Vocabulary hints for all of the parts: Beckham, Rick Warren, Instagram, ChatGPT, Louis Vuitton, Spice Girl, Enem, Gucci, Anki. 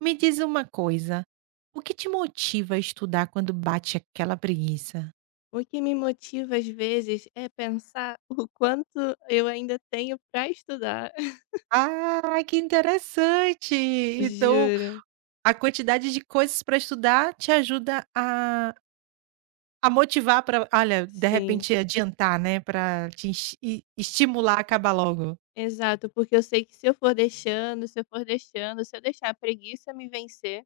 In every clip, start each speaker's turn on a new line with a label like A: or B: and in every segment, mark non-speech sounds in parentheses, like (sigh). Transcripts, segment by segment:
A: Me diz uma coisa, o que te motiva a estudar quando bate aquela preguiça?
B: O que me motiva às vezes é pensar (laughs) o quanto eu ainda tenho para estudar. (laughs)
A: Ah, que interessante! Então,
B: Juro.
A: a quantidade de coisas para estudar te ajuda a motivar para, olha, de
B: Sim,
A: repente adiantar, né, Para te es e estimular a acabar logo.
B: exato, porque eu sei que se eu for deixando, se eu deixar a preguiça me vencer,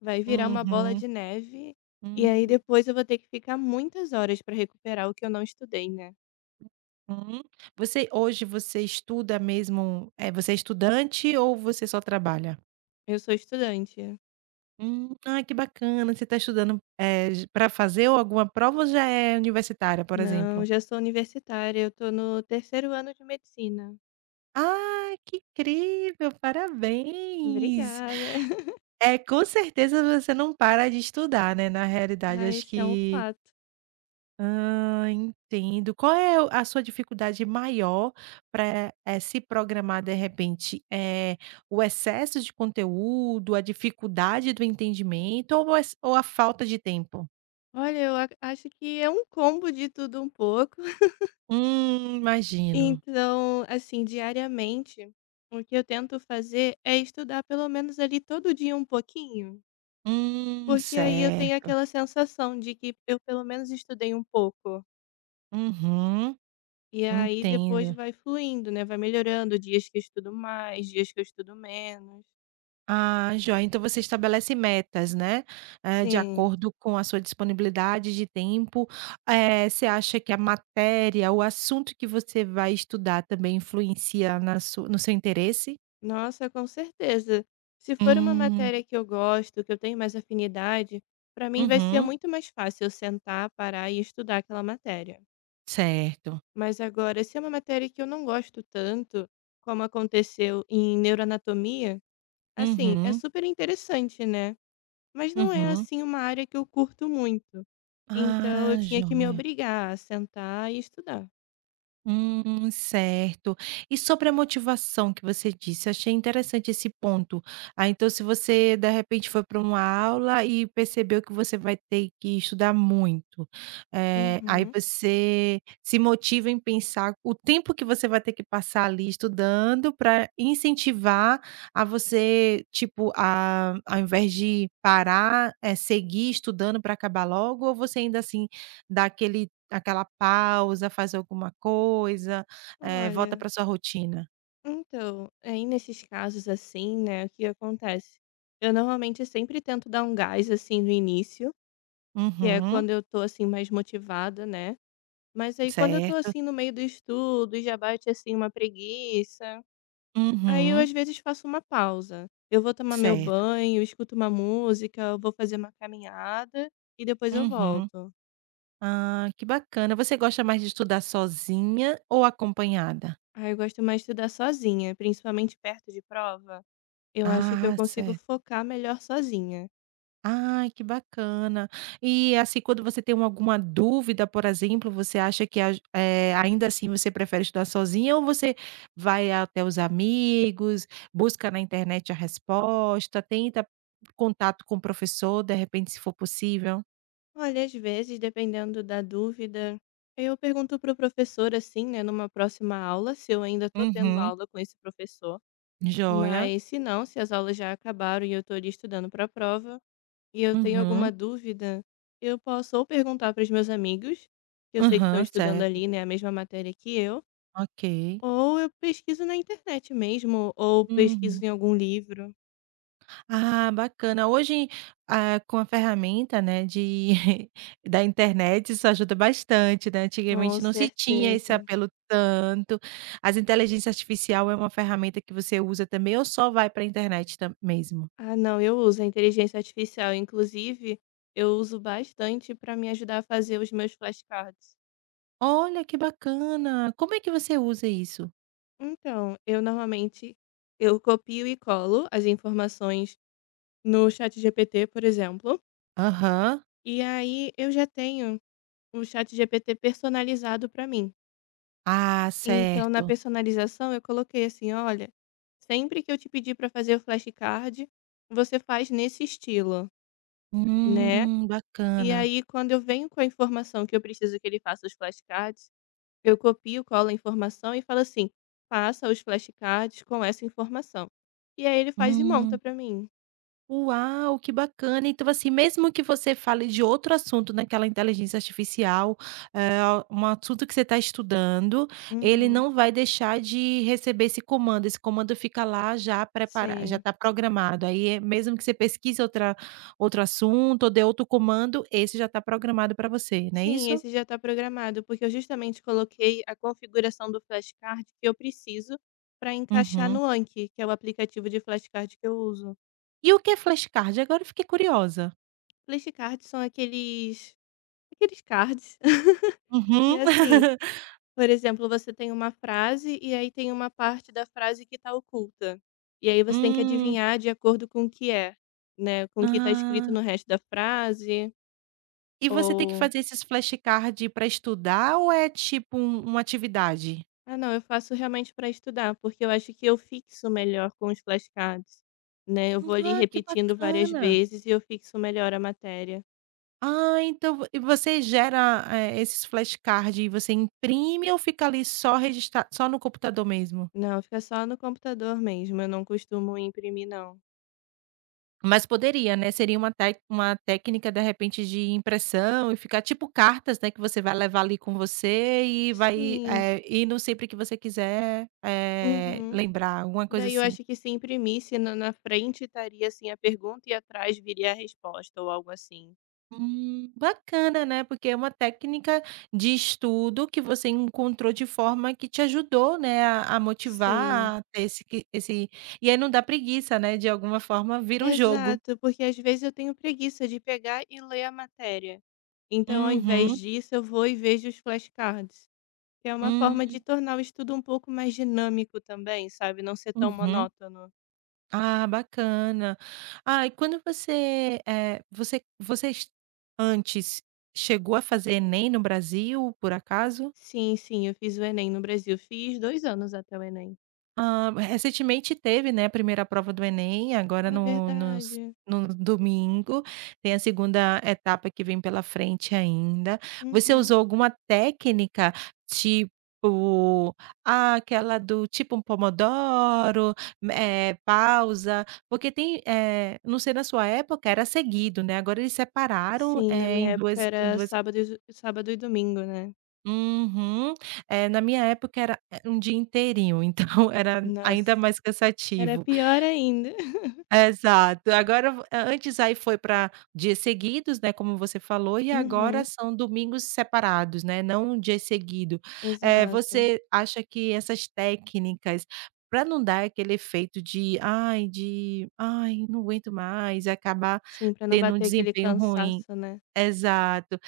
B: vai virar uma bola
A: Uhum,
B: de neve e aí
A: uhum.
B: depois eu vou ter que ficar muitas horas para recuperar o que eu não estudei, né.
A: Você hoje você estuda mesmo, você é estudante ou você só trabalha?
B: Eu sou estudante.
A: Ai que bacana. Você está estudando para fazer ou alguma prova ou já é universitária, por
B: Não,
A: exemplo?
B: já sou universitária, eu tô no terceiro ano de medicina.
A: Ah, que incrível, parabéns.
B: Obrigada. (laughs)
A: É, com certeza você não para de estudar, né, na realidade
B: Ah,
A: acho
B: esse é um
A: que.
B: fato.
A: Entendo. Qual é o a sua dificuldade maior para se programar de repente? É o excesso de conteúdo, a dificuldade do entendimento ou o ex ou a falta de tempo?
B: Olha, eu a acho que é um combo de tudo um pouco. (laughs)
A: Imagino.
B: Então, assim, diariamente, o que eu tento fazer é estudar pelo menos ali todo dia um pouquinho, porque aí eu tenho
A: Certo.
B: aquela sensação de que eu pelo menos estudei um pouco.
A: Uhum,
B: E aí depois
A: entendo.
B: vai fluindo, né, vai melhorando, dias que eu estudo mais, dias que eu estudo menos.
A: Ah, joia. Então você estabelece metas, né, de
B: Sim.
A: acordo com a sua disponibilidade de tempo. Você acha que a matéria, o assunto que você vai estudar também influencia na su no seu interesse?
B: Nossa, com certeza. Se for uma
A: Hum,
B: matéria que eu gosto, que eu tenho mais afinidade, para mim vai ser
A: uhum,
B: muito mais fácil eu sentar, parar e estudar aquela matéria.
A: certo.
B: Mas agora, se é uma matéria que eu não gosto tanto, como aconteceu em neuroanatomia, assim, é
A: Uhum,
B: super interessante, né? Mas não é
A: uhum.
B: assim uma área que eu curto muito. Então eu
A: Ah,
B: tinha que me
A: joia.
B: obrigar a sentar e estudar.
A: Certo. E sobre a motivação que você disse, achei interessante esse ponto. Ah, então se você de repente foi para uma aula e percebeu que você vai ter que estudar muito, aí
B: Uhum.
A: você se motiva em pensar o tempo que você vai ter que passar ali estudando para incentivar a você, tipo, a ao invés de parar, é seguir estudando para acabar logo, ou você ainda assim dá aquele Aquela pausa, faz alguma coisa, volta
B: Olha.
A: para sua rotina.
B: Então, aí nesses casos assim, né, o que acontece? Eu normalmente sempre tento dar um gás assim no início, que é
A: Uhum,
B: quando eu tô assim mais motivada, né? Mas aí quando eu tô
A: certo.
B: assim no meio do estudo, e já bate assim uma preguiça, aí eu
A: Uhum,
B: às vezes faço uma pausa. Eu vou tomar meu
A: certo.
B: banho, escuto uma música, eu vou fazer uma caminhada e depois eu
A: Uhum.
B: volto.
A: Ah, que bacana. Você gosta mais de estudar sozinha ou acompanhada?
B: Aí eu gosto mais de estudar sozinha, principalmente perto de prova. Eu acho que eu
A: Ah,
B: consigo
A: certo.
B: focar melhor sozinha.
A: Ai, que bacana. E, assim, quando você tem alguma dúvida, por exemplo, você acha que, ainda assim você prefere estudar sozinha, ou você vai até os amigos, busca na internet a resposta, tenta contato com o professor, de repente, se for possível?
B: Olha, às vezes, dependendo da dúvida, eu pergunto para o professor, assim, né, numa próxima aula, se eu ainda estou tendo
A: Uhum,
B: aula com esse professor.
A: joia.
B: Mas se não, se as aulas já acabaram e eu estou ali estudando para a prova e eu tenho alguma
A: Uhum.
B: dúvida, eu posso ou perguntar para os meus amigos, que eu sei que estão
A: Aham,
B: estudando
A: certo.
B: ali, né, a mesma matéria que eu,
A: Ok.
B: ou eu pesquiso na internet mesmo, ou pesquiso
A: Uhum.
B: em algum livro.
A: Ah, bacana. Hoje, com a ferramenta, né, de (laughs) da internet, isso ajuda bastante, né.
B: Com
A: Antigamente não se tinha esse
B: certeza.
A: apelo tanto. As inteligência artificial é uma ferramenta que você usa também, ou só vai para a internet tam mesmo?
B: Ah, não, eu uso a inteligência artificial. Inclusive, eu uso bastante para me ajudar a fazer os meus flashcards.
A: Olha, que bacana. Como é que você usa isso?
B: Então, eu normalmente eu copio e colo as informações no Chat GPT, por exemplo,
A: Aham.
B: e aí eu já tenho o Chat GPT personalizado para mim.
A: Ah,
B: Então, na
A: certo.
B: personalização, eu coloquei assim, olha, sempre que eu te pedir para fazer o flashcard, você faz nesse estilo, né? E
A: Bacana.
B: aí, quando eu venho com a informação que eu preciso que ele faça os flashcards, eu copio, colo a informação e falo assim: "Faça os flashcards com essa informação". E aí ele faz e monta
A: Hum.
B: pra mim.
A: Uau, que bacana. Então, assim, mesmo que você fale de outro assunto naquela inteligência artificial, eh, um assunto que você está estudando, ele
B: Uhum.
A: não vai deixar de receber esse comando. Esse comando fica lá já preparado, já
B: Sim.
A: está programado. Aí, mesmo que você pesquise outro assunto ou dê outro comando, esse já está programado para você, não é
B: Sim,
A: isso?
B: esse já tá programado, porque eu justamente coloquei a configuração do flashcard que eu preciso para encaixar
A: Uhum.
B: no Anki, que é o aplicativo de flashcard que eu uso.
A: E o que é flashcard? Agora eu fiquei curiosa.
B: Flashcards são aqueles cards (laughs) que,
A: Uhum.
B: assim,
A: (laughs)
B: por exemplo, você tem uma frase e aí tem uma parte da frase que está oculta. E aí você tem que
A: Hum.
B: adivinhar de acordo com o que é, né? Com o que está escrito
A: Ah.
B: no resto da frase.
A: E você tem que
B: Ou.
A: fazer esses flashcard para estudar, ou é tipo uma atividade?
B: Ah, não, eu faço realmente para estudar, porque eu acho que eu fixo melhor com os flashcards. Né? Eu vou ali
A: Ah, que
B: repetindo várias
A: bacana.
B: vezes e eu fixo melhor a matéria.
A: Ah, então vo e você gera, esses flashcards, e você imprime ou fica ali só registrar só no computador mesmo?
B: Não, fica só no computador mesmo. Eu não costumo imprimir, não.
A: Mas poderia, né, seria uma técnica, de repente, de impressão e ficar tipo cartas, né, que você vai levar ali com você e vai,
B: Sim.
A: indo sempre que você quiser,
B: Uhum.
A: lembrar alguma coisa
B: Daí eu
A: assim.
B: acho que se imprimisse na frente estaria, assim, a pergunta e atrás viria a resposta ou algo assim.
A: Bacana, né, porque é uma técnica de estudo que você encontrou de forma que te ajudou, né, a
B: Sim.
A: motivar, a ter esse, e aí não dá preguiça, né, de alguma forma vira um jogo.
B: Exato, porque às vezes eu tenho preguiça de pegar e ler a matéria. Então, ao invés
A: Uhum.
B: disso, eu vou e vejo os flashcards, que é uma
A: Hum,
B: forma de tornar o estudo um pouco mais dinâmico também, sabe? Não ser tão
A: uhum.
B: monótono.
A: Ah, bacana. Ah, e quando você, eh, você vocês antes chegou a fazer Enem no Brasil, por acaso?
B: Sim, sim, eu fiz o Enem no Brasil. Fiz 2 anos até o Enem.
A: Hã, recentemente teve, né, a primeira prova do Enem, agora
B: Ah,
A: no nos
B: verdade.
A: no domingo, tem a segunda etapa que vem pela frente ainda. Você
B: Uhum.
A: usou alguma técnica, tipo, aquela do tipo um pomodoro, pausa, porque tem, não sei, na sua época era seguido, né, agora eles separaram,
B: Sim, na minha
A: em
B: época
A: duas em
B: era
A: duas
B: sábado e domingo, né?
A: Uhum. Na minha época era, um dia inteirinho, (laughs) então era ainda
B: Nossa,
A: mais
B: era
A: cansativo.
B: pior ainda. (laughs)
A: Exato. Agora v antes aí foi para dias seguidos, né, como você falou, e agora
B: Uhum,
A: são domingos separados, né, não um dia seguido.
B: exato.
A: Você acha que essas técnicas, para não dar aquele efeito de ai, não aguento mais", e acabar
B: Sim, pra não
A: tendo um
B: bater aquele
A: desempenho ruim.
B: cansaço, né.
A: Exato.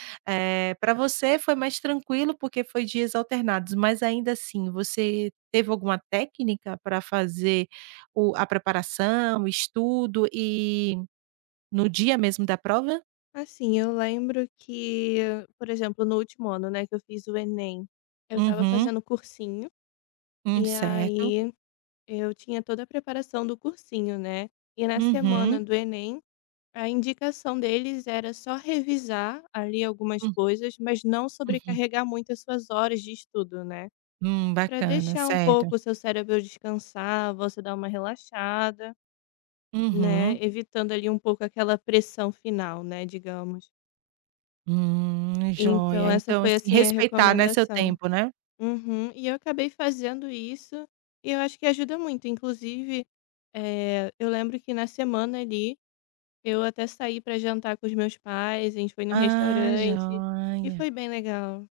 A: Para você foi mais tranquilo, porque foi dias alternados, mas ainda assim, você teve alguma técnica para fazer o a preparação, o estudo, e no dia mesmo da prova?
B: Assim, eu lembro que, por exemplo, no último ano, né, que eu fiz o Enem, eu estava
A: Uhum.
B: fazendo cursinho, e
A: Certo.
B: aí eu tinha toda a preparação do cursinho, né, e na semana
A: Uhum.
B: do Enem, a indicação deles era só revisar, ali, algumas
A: Hum,
B: coisas, mas não
A: uhum.
B: sobrecarregar muito as suas horas de estudo, né, para
A: Bacana,
B: deixar um
A: certo.
B: pouco o seu cérebro descansar, você dá uma relaxada,
A: Uhum.
B: né, evitando ali um pouco aquela pressão final, né, digamos. Então
A: Joia.
B: essa
A: Então,
B: foi,
A: assim,
B: assim, a
A: respeitar, né, seu
B: recomendação.
A: tempo, né?
B: Uhum. E eu acabei fazendo isso, e eu acho que ajuda muito, inclusive, eu lembro que na semana ali, eu até saí para jantar com os meus pais, a gente foi no
A: Ah,
B: restaurante, e foi
A: joia.
B: bem legal.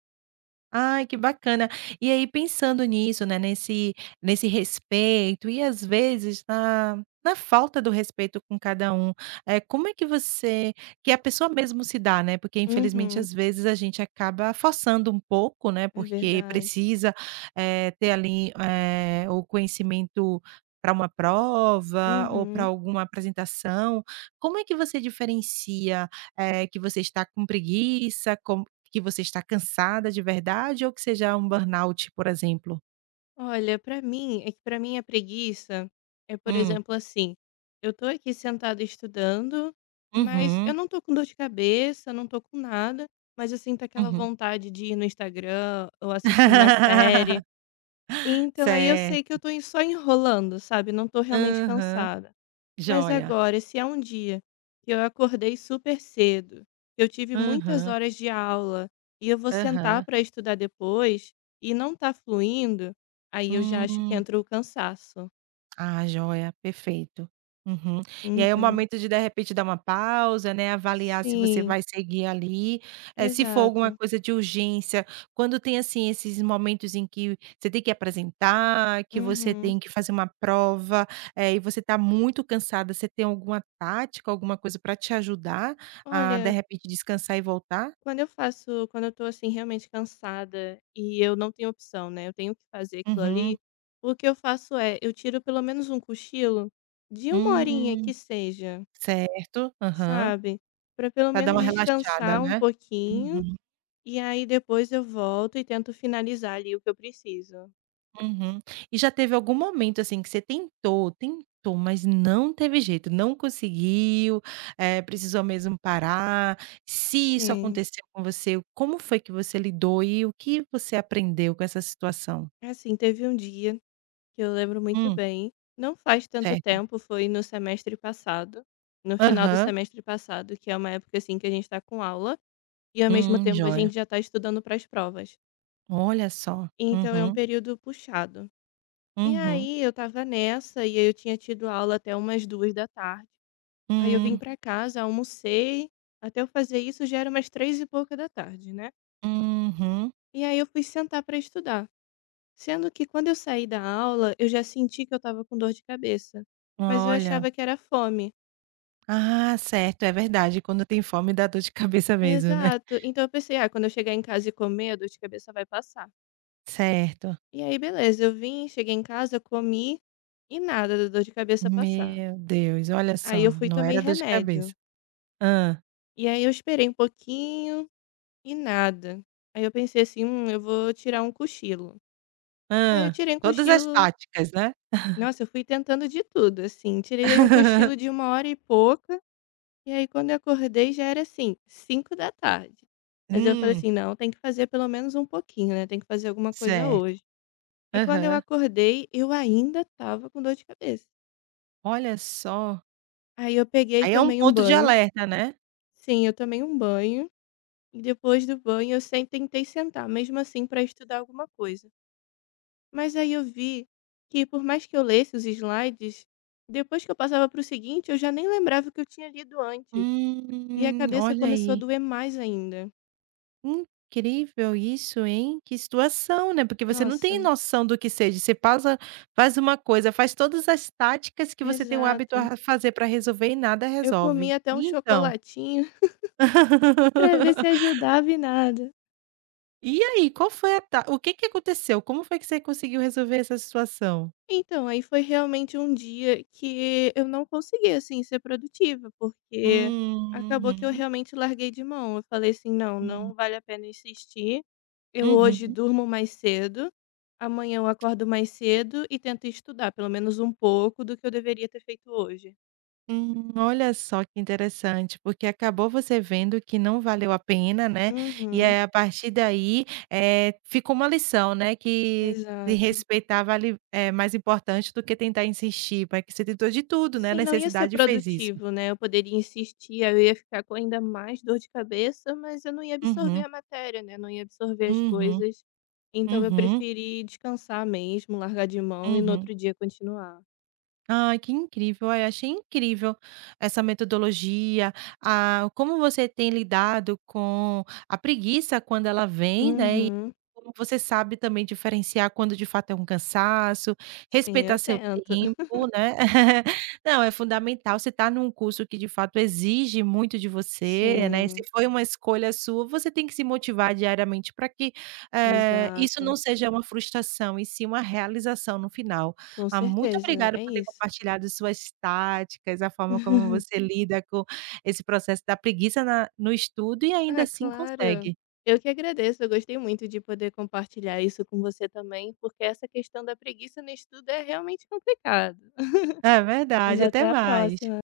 A: Ai, que bacana. E aí pensando nisso, né, nesse respeito e às vezes na falta do respeito com cada um, é como é que você, que a pessoa mesmo se dá, né, porque infelizmente
B: Uhum.
A: às vezes a gente acaba forçando um pouco, né,
B: É
A: porque
B: verdade.
A: precisa, ter ali, o conhecimento para uma prova ou para
B: Uhum.
A: alguma apresentação. Como é que você diferencia, que você está com preguiça, que você está cansada de verdade ou que seja um burnout, por exemplo?
B: Olha, pra mim, é que pra mim a preguiça é, por
A: Hum.
B: exemplo, assim, eu tô aqui sentada estudando, mas eu
A: Uhum,
B: não tô com dor de cabeça, não tô com nada, mas eu sinto aquela
A: uhum.
B: vontade de ir no Instagram ou assistir uma série.
A: (laughs)
B: Então aí eu sei que
A: Certo.
B: eu tô só enrolando, sabe? Não tô realmente
A: Aham.
B: cansada. Mas
A: Joia.
B: agora, se é um dia que eu acordei super cedo, que eu tive muitas
A: Aham,
B: horas de aula e eu vou sentar
A: aham.
B: para estudar depois e não tá fluindo, aí eu já acho que
A: Hum.
B: entra o cansaço.
A: Ah, joia, perfeito. Uhum. E aí é o
B: Então,
A: momento de repente, dar uma pausa, né, avaliar se você
B: sim,
A: vai seguir ali, se for alguma
B: exato.
A: coisa de urgência, quando tem, assim, esses momentos em que você tem que apresentar, que você
B: Uhum.
A: tem que fazer uma prova, e você está muito cansada, você tem alguma tática, alguma coisa para te ajudar a, de
B: Olha,
A: repente, descansar e voltar?
B: quando eu faço, quando eu tô assim realmente cansada e eu não tenho opção, né? Eu tenho que fazer aquilo
A: Uhum.
B: ali. O que eu faço é, eu tiro pelo menos um cochilo de uma horinha que
A: Hum,
B: seja.
A: certo. Aham.
B: Sabe? Para pelo
A: Pra dar
B: menos
A: uma relaxada,
B: descansar um
A: né?
B: pouquinho,
A: Uhum.
B: e aí depois eu volto e tento finalizar ali o que eu preciso.
A: Uhum. E já teve algum momento, assim, que você tentou, tentou, mas não teve jeito, não conseguiu, precisou mesmo parar? Se isso
B: Sim.
A: aconteceu com você, como foi que você lidou e o que você aprendeu com essa situação?
B: Assim, teve um dia que eu lembro muito
A: Hum,
B: bem, não faz tanto
A: certo.
B: tempo, foi no semestre passado, no final do
A: Aham.
B: semestre passado, que é uma época assim que a gente está com aula e ao mesmo tempo a
A: Joia.
B: gente já está estudando para as provas.
A: Olha só.
B: Então é um
A: Uhum,
B: período puxado. E
A: uhum,
B: aí eu tava nessa e aí eu tinha tido aula até umas 2 da tarde. Aí eu vim
A: hum,
B: pra casa, almocei, até eu fazer isso já era umas três e pouca da tarde, né.
A: uhum.
B: E aí eu fui sentar pra estudar, sendo que quando eu saí da aula, eu já senti que eu estava com dor de cabeça, mas eu
A: Olha.
B: achava que era fome.
A: Ah, certo, é verdade, quando tem fome dá dor de cabeça mesmo, né.
B: Exato, então eu pensei: "Ah, quando eu chegar em casa e comer, a dor de cabeça vai passar".
A: Certo.
B: E aí beleza, eu vim, cheguei em casa, comi e nada da dor de cabeça passar.
A: Meu Deus, olha só,
B: Aí eu fui e
A: não
B: tomei
A: era dor de cabeça.
B: remédio,
A: Hã,
B: e aí eu esperei um pouquinho e nada. Aí eu pensei assim: eu vou tirar um cochilo". Aí eu
A: hã.
B: tirei um
A: Todas as
B: cochilo.
A: táticas, né.
B: Nossa, eu fui tentando de tudo, assim, tirei daí um cochilo de
A: (laughs)
B: uma hora e pouca, e aí quando eu acordei já era, assim, 5 da tarde. Mas eu falei
A: Hum,
B: assim: "Não, tem que fazer pelo menos um pouquinho, né, tem que fazer alguma coisa
A: certo.
B: hoje". E quando eu
A: Aham.
B: acordei, eu ainda estava com dor de cabeça.
A: Olha só,
B: Aí eu peguei e
A: aí é um
B: tomei um
A: ponto de
B: banho.
A: alerta, né.
B: Sim, eu tomei um banho, e depois do banho eu sem tentei sentar, mesmo assim, pra estudar alguma coisa. Mas aí eu vi que por mais que eu lesse os slides, depois que eu passava para o seguinte, eu já nem lembrava o que eu tinha lido antes. E a cabeça
A: Olha
B: começou a
A: aí,
B: doer mais ainda.
A: incrível isso, hein. Que situação, né, porque você não tem
B: Nossa,
A: noção do que seja, você passa, faz uma coisa, faz todas as táticas que você tem o hábito
B: exato.
A: a fazer para resolver e nada
B: Eu comi
A: resolve.
B: até um
A: E então?
B: chocolatinho (laughs) para ver se
A: (laughs)
B: ajudava e nada.
A: E aí, qual foi a ta o que que aconteceu? Como foi que você conseguiu resolver essa situação?
B: Então, aí foi realmente um dia que eu não consegui, assim, ser produtiva, porque acabou que eu
A: Uhum,
B: realmente larguei de mão. Eu falei assim: não, não
A: hum,
B: vale a pena insistir. Eu hoje
A: uhum,
B: durmo mais cedo, amanhã eu acordo mais cedo e tento estudar pelo menos um pouco do que eu deveria ter feito hoje.
A: olha só que interessante, porque acabou você vendo que não valeu a pena, né, e
B: Uhum,
A: aí a partir daí, ficou uma lição, né, que se
B: exato.
A: respeitar vale, é mais importante do que tentar insistir, vai que você tentou de tudo, né, a
B: Sim, não ia ser
A: necessidade fez isso.
B: produtivo, né, eu poderia insistir, aí eu ia ficar com ainda mais dor de cabeça, mas eu não ia absorver
A: Uhum,
B: a matéria, né, não ia absorver as
A: uhum,
B: coisas. Então eu
A: uhum,
B: preferi descansar mesmo, largar de mão e no
A: uhum.
B: outro dia continuar.
A: Ai, que incrível. Ai, achei incrível essa metodologia, como você tem lidado com a preguiça quando ela vem, né, e
B: Uhum.
A: como você sabe também diferenciar quando de fato é um cansaço,
B: Sim,
A: respeitar
B: eu
A: seu
B: tento. (laughs)
A: tempo, né. (laughs) Não, é fundamental, você está num curso que de fato exige muito de você, né, se
B: Sim,
A: foi uma escolha sua, você tem que se motivar diariamente para que, isso
B: exato.
A: não seja uma frustração e sim uma realização no final.
B: Com
A: Ah, muito
B: certeza,
A: obrigada
B: é
A: por ter
B: isso.
A: compartilhado suas táticas, a forma como você
B: (laughs)
A: lida com esse processo da preguiça na no estudo e ainda
B: Ah,
A: assim
B: claro.
A: consegue.
B: Eu que agradeço, eu gostei muito de poder compartilhar isso com você também, porque essa questão da preguiça no estudo é realmente complicada.
A: É
B: Mas
A: verdade, até
B: até a
A: mais.
B: próxima.